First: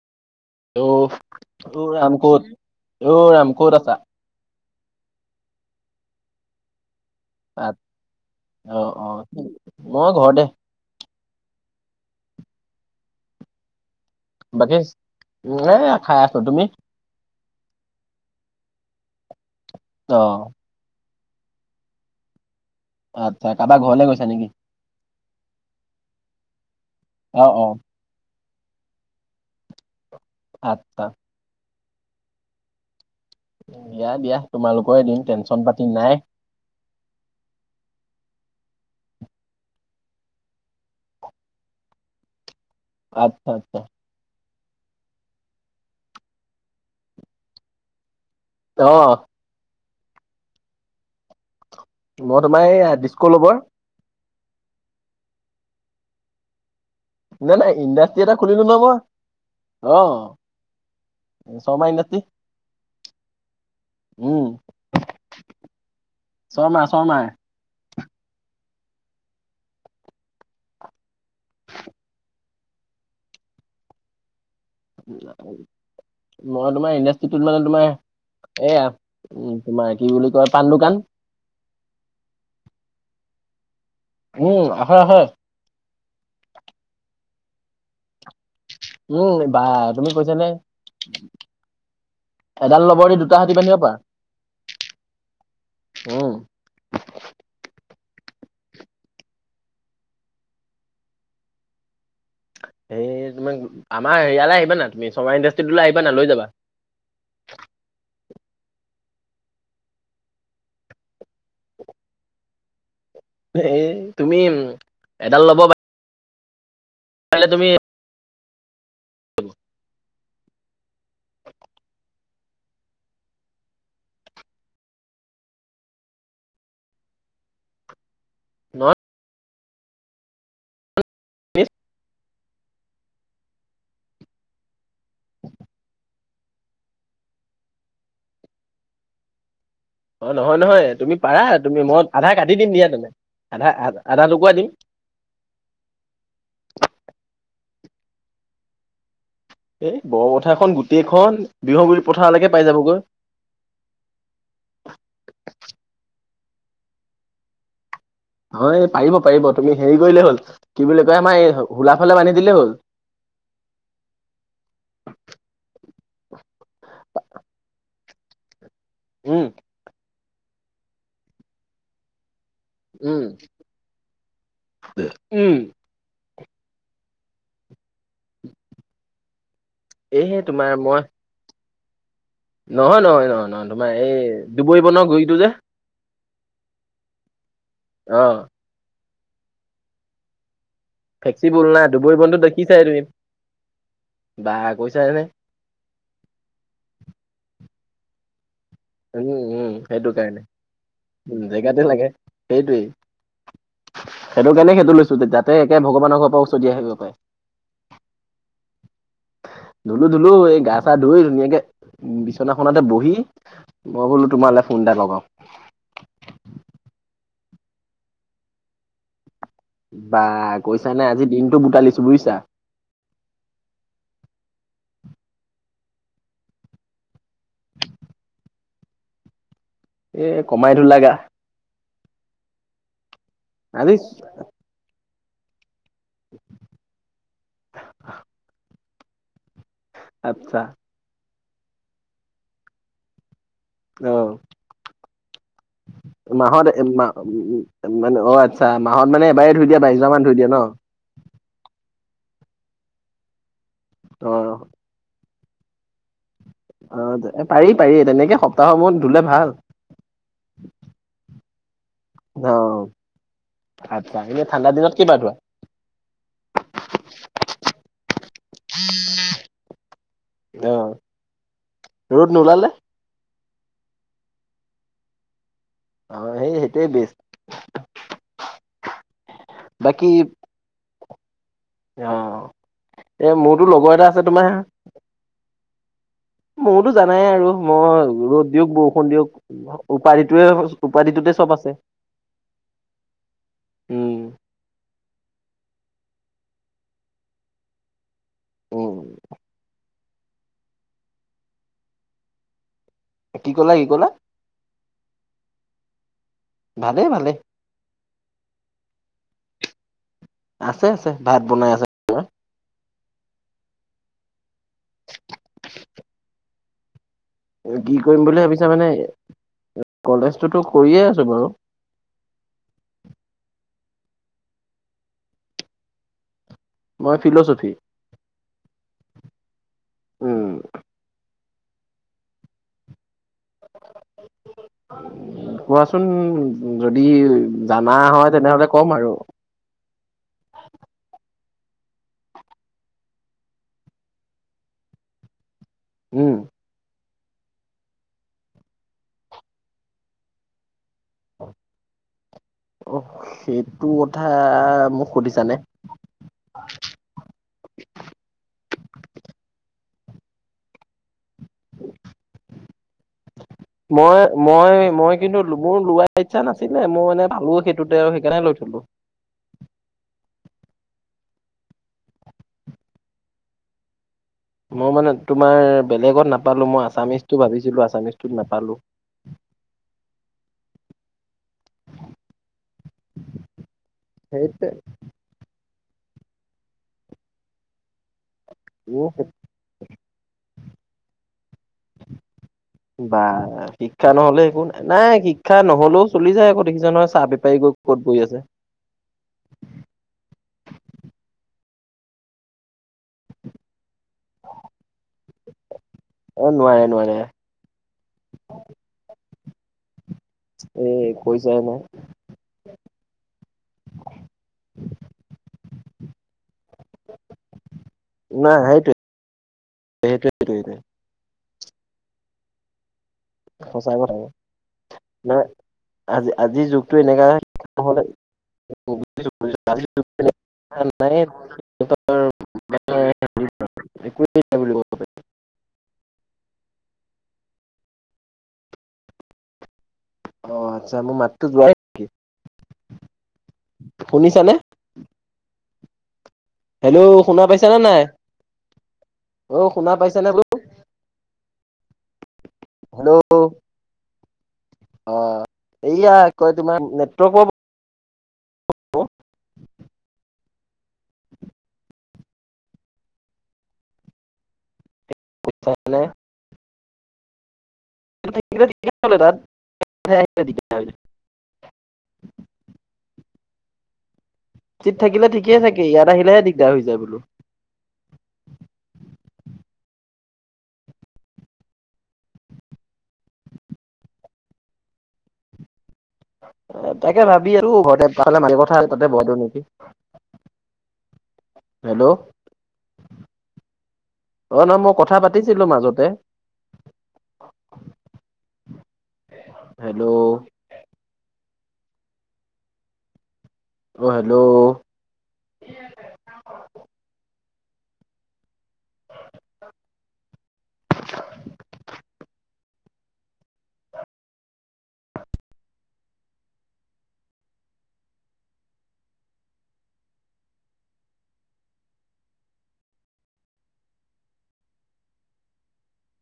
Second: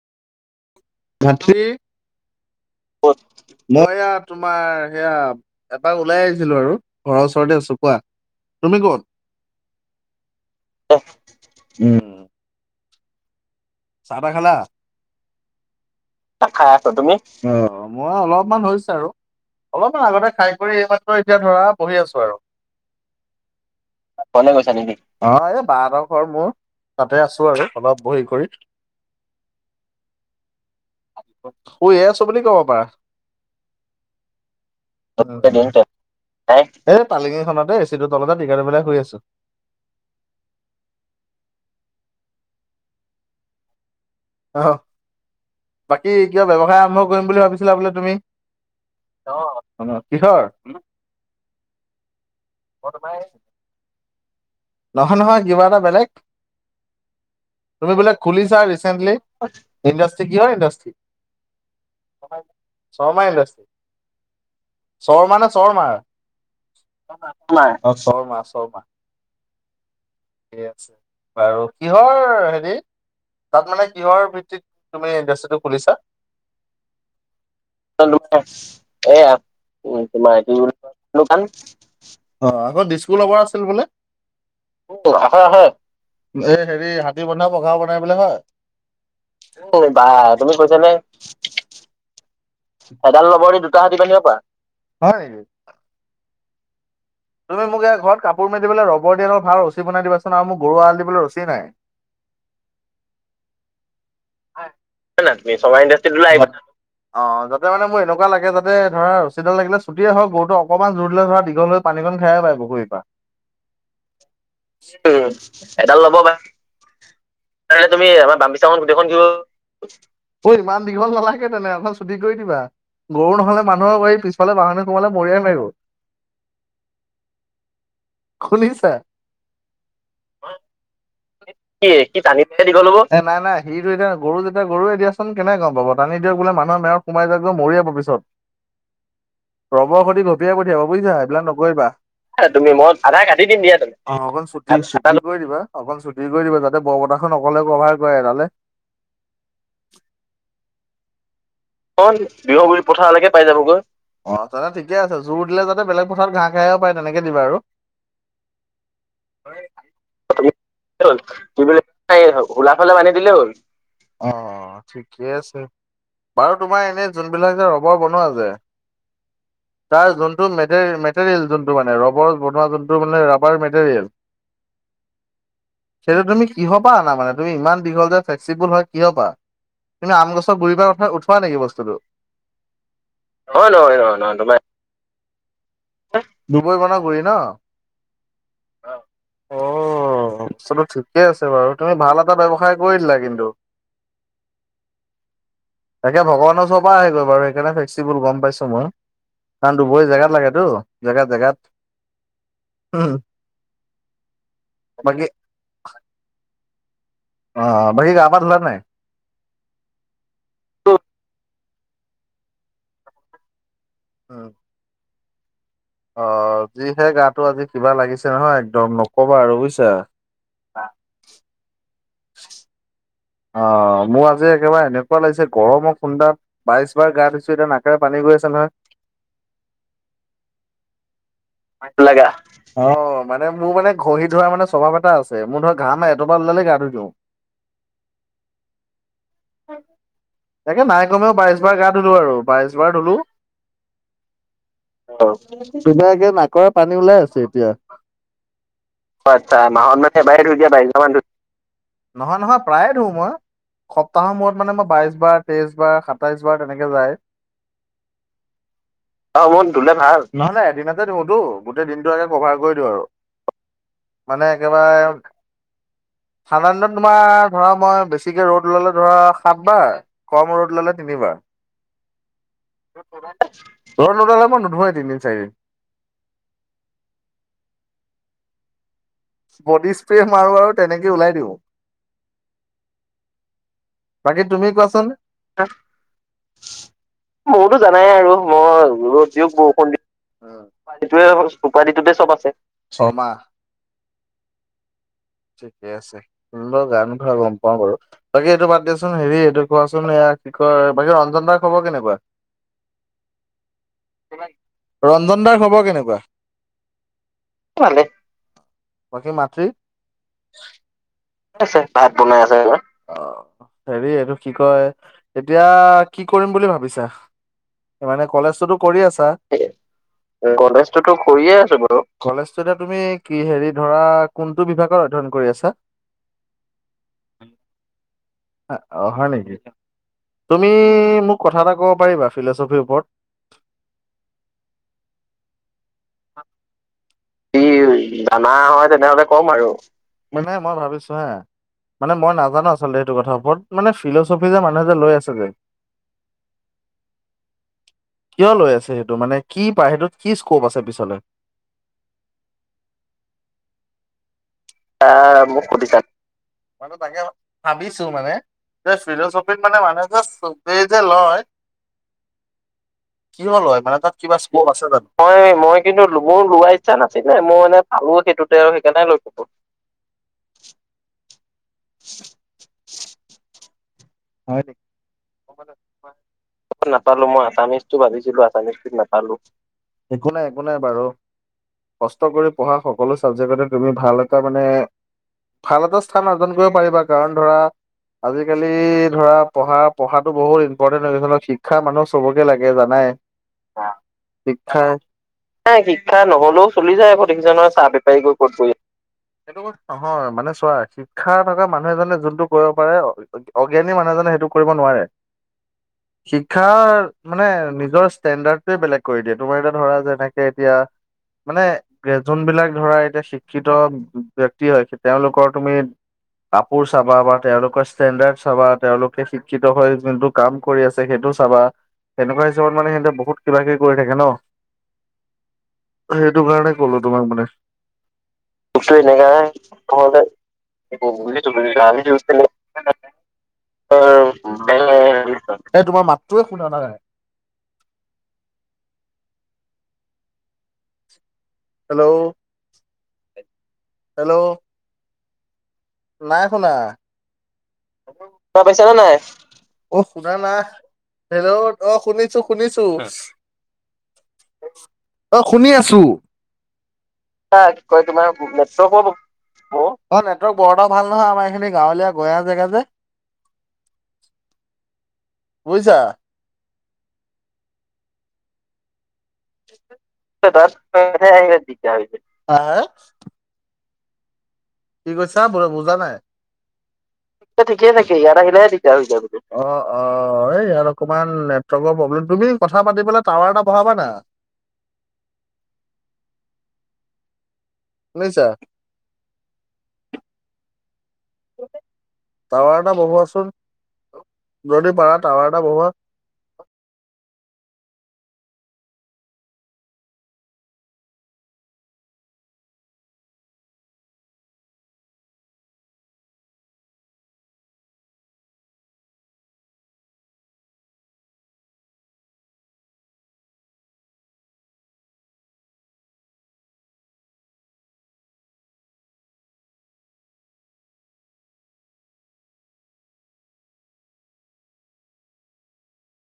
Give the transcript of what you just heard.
অ', গাখীৰ অ', ৰাম অ', ক'ত ৰাম ক'ত আছা? মই ইয়াত। তোমাৰ সেয়া এপাক ওলাই আহিছিলোঁ আৰু। ঘৰৰ ওচৰতে তাত আছোঁ কোৱা তুমি অ', ক'ত? অ', মই ঘৰতে উম চাহ তাহ খালা, বাকী এ খাই আছো তুমি? খাই আছোঁ তুমি? অ মই অলপমান হৈছে আৰু অলপমান আগতে অ', খাই কৰি এই এতিয়া ধৰা বঢ়ি আছোঁ আৰু আচ্ছা কাৰোবাৰ ঘৰলে কবালে গৈছা নেকি? অ এই বাহতৰ ঘৰ মোৰ তাতে আছোঁ অ', আৰু অ', অলপ বহি কৰি। আঠটা। শুইয়ে আছোঁ বুলি ক'ব পাৰা। দিয়া দিয়া তোমালোকৰে দিন টেনশ্যন পাতি নাই। এ পালিঙিখনতে এচিটো তলতে টিকা টো পেলাই শুই আছোঁ। আচ্ছা আচ্ছা আহ বাকী কিবা ব্যৱসায় আৰম্ভ কৰিম বুলি ভাবিছিলা বুলে তুমি? অহ। অ কিহৰ? মই তোমাৰ এইয়া ডিছ্ক ল'বৰ। নহয় নহয় কিবা এটা বেলেগ। নাই নাই তুমি বোলে ইণ্ডাষ্ট্ৰি এটা খুলিছা খুলিলো ন মই ৰিচেণ্টলি অ', ইণ্ডাষ্টি কিহৰ industry? Sharma industry. Sharma industry. উম। শৰ্মা নে চৰমাৰ শৰ্মা শৰ্মা শৰ্মা শৰ্মা ঠিকে আছে বাৰু কিহৰ হেৰি তাত মানে কিহৰ ভিত্তিত। তুমি ইণ্ডাষ্ট্ৰিটো খুলিছা? মই তোমাৰ ইণ্ডাষ্টিটোত মানে তোমাৰ এয়া উম তোমাৰ কি বুলি কয় পাণ দোকান। দোকান অ আগত দিছকৌ ল'বৰ আছিল বোলে? উম, হয় উম হয় আছে আছে এই হেৰি হাতী বন্ধা পঘা বনাই বুলে হয়। উম বা তুমি কৈছা নে? এডাল লবৰ দি দুটা হাতী বান্ধিব হয় নেকি পাৰা উম। তুমি মোক এয়া ঘৰত কাপোৰ মেলিবলে ৰবৰ দি অলপ ভাল ৰছী বনাই দিব চোন আৰু মোক গৰু এৰাল দিবলে ৰছী নাই। হেৰি তোমাক আমাৰ এয়ালে আহিবানা তুমি না শৰ্মা ইণ্ডাষ্ট্ৰিটোলৈ আহিবানা ইণ্ডাষ্ট্ৰীটোলৈ লৈ আহিবা। যাবা। অ যাতে মানে মোৰ এনেকুৱা লাগে যাতে ধৰা ৰচীডাল লাগিলে ছুটিয়ে হক গৰুটো অকমান জোৰ দলে ধৰা দীঘল হয় পানী কন খাই আহিব পায় পুুখুৰী পা। এ তুমি উম, এডাল ল'ব পা এডাল ল'ব বা তেতিয়া হ'লে তুমি তেতিয়া তুমি এবাৰ বামিচাখন গোটেইখন গ'ল। অই ইমান দীঘল নালাগে তেনে আধা চুটি কৰি দিবা। গৰু নহ'লে মানুহৰ বাৰী পিছালে বাহনিত সোমালে মৰিয়াই মাৰিব। [inaudible] খুলিছা? নহয় কি কি টানি দিলেই দীঘল হ'ব এই নাই নাই। সিটো এতিয়া গৰু যেতিয়া গৰুয়ে দিয়াচোন কেনেকে গম পাব টানি দিয়ক বোলে মানুহ মেও সোমাই যাব মৰিয়াই পাবি চপ। [inaudible] ৰবৰ সতি অ ঘপিয়াই নহয় পঠিয়াবা নহয় বুইছা তুমি পাৰা এইবিলাক তুমি নকৰিবা। মই আধা কাটি দিম তুমি দিয়া মই তেনে আধা কাটি দিম দিয়া তুমি আধা আধা অকন টুকুৰা দিম চু- কৰি দিবা অকন চুটি কৰি দিবা যাতে বৰপথাৰ খন অকলে কভাৰ কৰে এডালে। এই বৰপথাৰখন গোটেইখন- বিহগুৰি খন পথাৰলৈকে পাই বিহুগুৰি যাবগৈ পথাৰলৈকে পাই যাবগৈ। অ তেনে ঠিকে আছে জোৰ দিলে যাতে বেলেগ পথাৰত ঘাহ খাই আহিব পাৰে তেনেকে দিবা আৰু। হয় পাৰিব পাৰিব তুমি হেৰি কৰিলেই হল কি বুলি কয় আমাৰ এই কি বুলি হোলা ফালে কয় বান্ধি দিলেই হ'ল। বান্ধি দিলেই হ'ল। অঁ ঠিকেই আছে। বাৰু তোমাৰ এনে যোনবিলাক যে ৰবৰ বনোৱা যে। উম তাৰ যোনটো মে মেটেৰিয়েল যোনটো মানে ৰবৰ। যোনটো মানে উম ৰাবাৰ মেটেৰিয়েল। উম সেইটো তুমি কিহ পা আনা মানে তুমি ইমান দীঘল যে ফ্লেক্সিবুল হয় কিহ পা? তুমি এই আম গছ তোমাৰ মই গুৰিবাৰ উঠোৱা নেকি বস্তুটো? নহয় নহয় নহয় নহয় হয় তোমাৰ এই নহয় তোমাৰ দুবৰি বনৰ গুৰিটো যে। দুবৰি বনৰ গুৰি ন। অ অ বস্তটো ঠিকে আছে ফ্লেক্সিবল বাৰু না তুমি দুবৰি ভাল এটা বনটো ব্যৱসায় দেখিছাই কৰি তুমি দিলা কিন্তু। বা কৈছা যে। তাকে ভগৱানৰ ওচৰ পৰাই আহে গৈ বাৰু সেইকাৰে ফেক্সিবুল গম পাইছো মই। উম কাৰণ উম দুবৰি সেইটো জেগাত কাৰণে লাগেতো জেগাত উম জেগাত জেগাতে লাগে সেইটোৱেই। সেইটো কাৰনে সেইটো লৈছো বাকী যাতে একে ভগৱানৰ পৰা ওচৰত আহিব পাৰে। অ, বাকী গা পা ধুলাই নাই? ধুলো ধুলো এই গা চা ধুই ধুনীয়াকে বিচনাখনতে বহি মই বোলো উম, তোমাৰ লে ফোন এটা লগাওঁ। অ যিহে গাটো আজি কিবা লাগিছে নহয় একদম নকবা আৰু বুজিছ- বা কৈছা নে আজি দিনতটো বুটালিছো বুজিছা। অ মোৰ আজি একেবাৰে এনেকুৱা লাগিছে গৰমক খুন্দাত- বাইশ বাৰ গা ধুইছো এতিয়া নাকেৰে পানী গৈ আছে নহয়। এ কমাই ধুলা গা। কমাই ধুলা গা। অঁ মানে মোৰ মানে আজি ঘহি ধুৱা মানে স্বভাৱ এটা আছে। ছে, মোৰ ধৰা ঘাম এটোপাল ওলালে গা ধুই দিওঁ। আচ্ছা তাকে নাই কমেও বাইশ বাৰ গা ধুলো আৰু বাইশ বাৰ ধুলো। আহ অ ধুনিয়াকে নাকৰ এ পানী মা- ওলাই আছে মানে অ আচ্ছা মাহত মানে এতিয়া। এবাৰে আচ্ছা ধুই দিয়া বাইশ মাহত হাজাৰ মান মানে ধুই এবাৰ ন ধই দিয়া বাইশ বাৰ মান ধু। নহয় নহয় প্ৰায়ে ধুওঁ মই। অ সপ্তাহৰ মূৰত মানে মই বাইশ বাৰ তেইশ বাৰ- সাতাইশ বাৰ তেনেকে অ যায়। পাৰি পাৰি তেনেকে সপ্তাহ মোৰত ধুলে অ' ভাল। মোৰ ধুলে ভাল, নহয় নাই এদিনতে ধুওঁটো। গোটেই দিনটো আগে অ কভাৰ কৰি দিওঁ আৰু। আচ্ছা এনে মানে ঠাণ্ডা দিনত কেইবাৰ একেবাৰে- ধোৱা ঠাণ্ডা দিনত তোমাৰ ধৰা মই বেছিকে ৰ'দ ওলালো- ধৰা সাত বাৰ, কম অ ৰ'দ ওলালে তিনিবাৰ। ৰ'দ নোলালে ৰদ নোলালে মই নোধোৱেই তিনদিন চাৰিদিন। অ সেই সেইটোৱে বেষ্ট। বডি বাকী স্প্ৰে মাৰো আৰু তেনেকে ওলাই দিওঁ। অ এ মোৰতো লগৰ এটা আছে বাকী তোমাৰ। তুমি কোৱাচোন। ত। [unintelligible] মোৰতো জানাই আৰু মই ৰ'দ দিয়ক মই বৰষুণ ৰ'দ বৰষুণ দিয়ক দিয়ক উপাধিটোয়ে- উপাধিটোৱে উপাধিটোতে চব আছে উপাধিটোতে চব আছে ছমাহ। উম ঠিকে আছে সুন্দৰ গান ভাল গম পাওঁ বাৰু বাকী এইটো বাদ উম দিয়াচোন হেৰি এইটো কোৱাচোন য়া কি কয় বাকী ৰঞ্জন দাৰ খবৰ কেনেকুৱা। কি ক'লা ই ক'লা? ৰঞ্জন দাৰ খবৰ কেনেকুৱা। ভালে ভালে। ভালেই। বাকী মাতৃ আছে আছে ভাত বনাই আছে। ভাত বনাই আছে ৰবা অ অ অ হেৰি এইটো কি কয় এতিয়া কি কৰিম বুলি ভাবিছা? কি কৰিম মানে বুলি ভাবিছা কলেজটোতো মানে কৰি আছা তে এ এ এ, উম কলেজটোতো কৰিয়ে কলেজটোতো আছো বাৰু কৰিয়েই আছো বাৰু। কলেজটোতে তুমি কি হেৰি ধৰা কোনটো বিভাগত অধ্যয়ন কৰি আছা। মই ফিলোচফি। আহ অ হয় নেকি। উম তুমি ইইইই মোক কথা এটা ক'ব পাৰিবা ফিলোচফিৰ ওপৰত। কোৱাচোন ওওওও যদি কি জানা হয় জানা তেনেহ'লে হয় ক'ম আৰু তেনেহ'লে কম আৰু মানে মই ভাবিছো হা। মানে মই নাজানো আচলতে সেইটো কথাৰ ওপৰত মানে ফিলোচফি যে মানুহে যে লৈ আছে যে উম উ উ কিয় লৈ আছে সেইটো মানে কি পায় সেইটোত কি স্কোপ আছে পিছলে। অ অ চিৰি অহ সিইই সেইটো বত ধা আ আ আ আ আ আ মোক সুধিছা মইতো তাকে ভাবিছো মানে। যে ফিলোচফিত মানে মানুহ যে চবেই যে লয়। [unintelligible] কিয় লয় মানে তাত মই কিবা স্কোপ মই আছে জানো কিন্তু মই মোৰ মই কিন্তু লোৱা ললো ইচ্ছা লোৱাৰ নাছিলে ইচ্ছা মই মানে নাছিলে পালো মই মানে। সেইটোতে আৰু সেইকাৰণে লৈ সেইটোতে আৰু থলো। সেইকাৰণে লৈছো এইটো ছিটছিট ছিৰি ছিৰিট ছিৰিট ছিট হয় দেই মই মানে গম তোমাৰ পালে কি বেলেগত নাপালো মই কয় নাপালো আছামিজটো মই ভাবিছিলো আছামিজটো আছামিজটোত ভাবিছিলো নাপালো। আাছামিজটো নাপালোঁ। একো নাই একো নাই বাৰু কষ্ট কৰি পঢ়া সকলো চাবজেক্টতে তুমি ভাল এটা মানে সেইটোৱে ভাল এটা স্থান অৰ্জন কৰিব পাৰিবা কাৰণ ধৰা আজিকালি ধৰা পঢ়া পঢ়াটো বহুত ইম্পৰ্টেণ্ট হৈ গৈছে ন শিখ শিক্ষা মানুহৰ চবকে লাগে জানাই বা শিক্ষা নহলে একো নাই শিক্ষা নাই শিক্ষা তাই নহলেও শিক্ষা চলি যায় আকৌ নহলো দেখিছা চলি নহয় যায় চাহ সেইবোৰ দেখিচা বেপাৰী গৈ নহৈ চাহ ক'ত বহি বেপাৰিবোৰ ক'ত গৈ আছে সেইটো বস্তু নহয় মানে চোৱা শিক্ষা থকা মানুহ এজনে যোনটো কৰিব পাৰে অ ই অ ত অগা জ্ঞানী মানুহজনে সেইটো কৰিব নোৱাৰে অ নোৱাৰে শিক্ষাৰ নোৱাৰে মানে নিজৰ ষ্টেণ্ডাৰ্ড বেলেগ কৰি দিয়ে তোমাৰ এতিয়া ধৰা যেনেকে এতিয়া কৈ যায় না। গ্ৰেজুন বিলাক ধৰা এতিয়া শিক্ষিত উম উম ব্যক্তি হয় তেওঁলোকৰ তুমি কাপোৰ চাবা বা তেওঁলোকৰ ষ্টেণ্ডাৰ্ড নাই চাবা সেইটোৱে তেওঁলোকে শিক্ষিত হৈ যোনটো সেইটোৱে কাম সেইটোৱে কৰি আছে। তাকে সেইটোও চাবা তেনেকুৱা হিচাপত মানে সিহঁতে বহুত কিবা কিবি কৰি থাকে ন। নহয় আজি সেইটো আজিৰ কাৰণে ক'লো যুগটো তোমাক এনেকা মানে বিপ বিপ নহ'লে নাই [unintelligible] একোৱে নাই বুলি ক'ব [unintelligible] এ তোমাৰ মাতটোৱে শুনা নাই। অ অ অ আচ্ছা মোৰ মাতটো যোৱাই হেল্ল' বু হেল্ল' শুনিছানে! নাই শুনা। ত শুনা পাইছা নে নাই? শুনা পাইচা নে নাই? অ শুনা না, হেল্ল' অ শুনিছোঁ। শুনিছোঁ। হেল্ল' অ শুনি আছোঁ। এইয়া কি কয় তোমাৰ নেটৱৰ্কৰ হৈ তোমাৰ [unintelligible] কাৰণ নেটৱৰ্ক বৰ এটা ভাল নহয় বৰ এটা আমাৰ এইখিনি গাওঁ লিয়া গয়া জেগা। যে ছাই বুজিছা। লে। মানুহ থাকিলে দিগদাৰ হ'ল হয় তাত। [unintelligible] দিগদাৰ হৈছে। আ আকছ ঠিক থাকিলে কৈছা ঠিকে থাকে বুজা ইয়াত নাই। আহিলেহে দিগদাৰ হৈ যায় বোলো। ঠিকেই থাকে ইয়াত আহিলে দিগদাৰ হৈ যায় বোলো। অ, অ এই ইয়াত অকমান নেটৱৰ্কৰ প্ৰব্লেম তুমি কথা পাতি পেলাই টাৱাৰ এটা বঢ়াবানা। তাকে ভাবি আৰু ঘৰতে শুনিছা [unintelligible] তাতে বৰ দিওঁ নেকি। হেল্ল' টাৱা এটা বহোৱাচোন। অ নহ যদি মই কথা পাৰা টাৱাৰ এটা পাতিছিলো বহোৱা মাজতে। হেল্ল'। অ হেল্ল'। [unintelligible]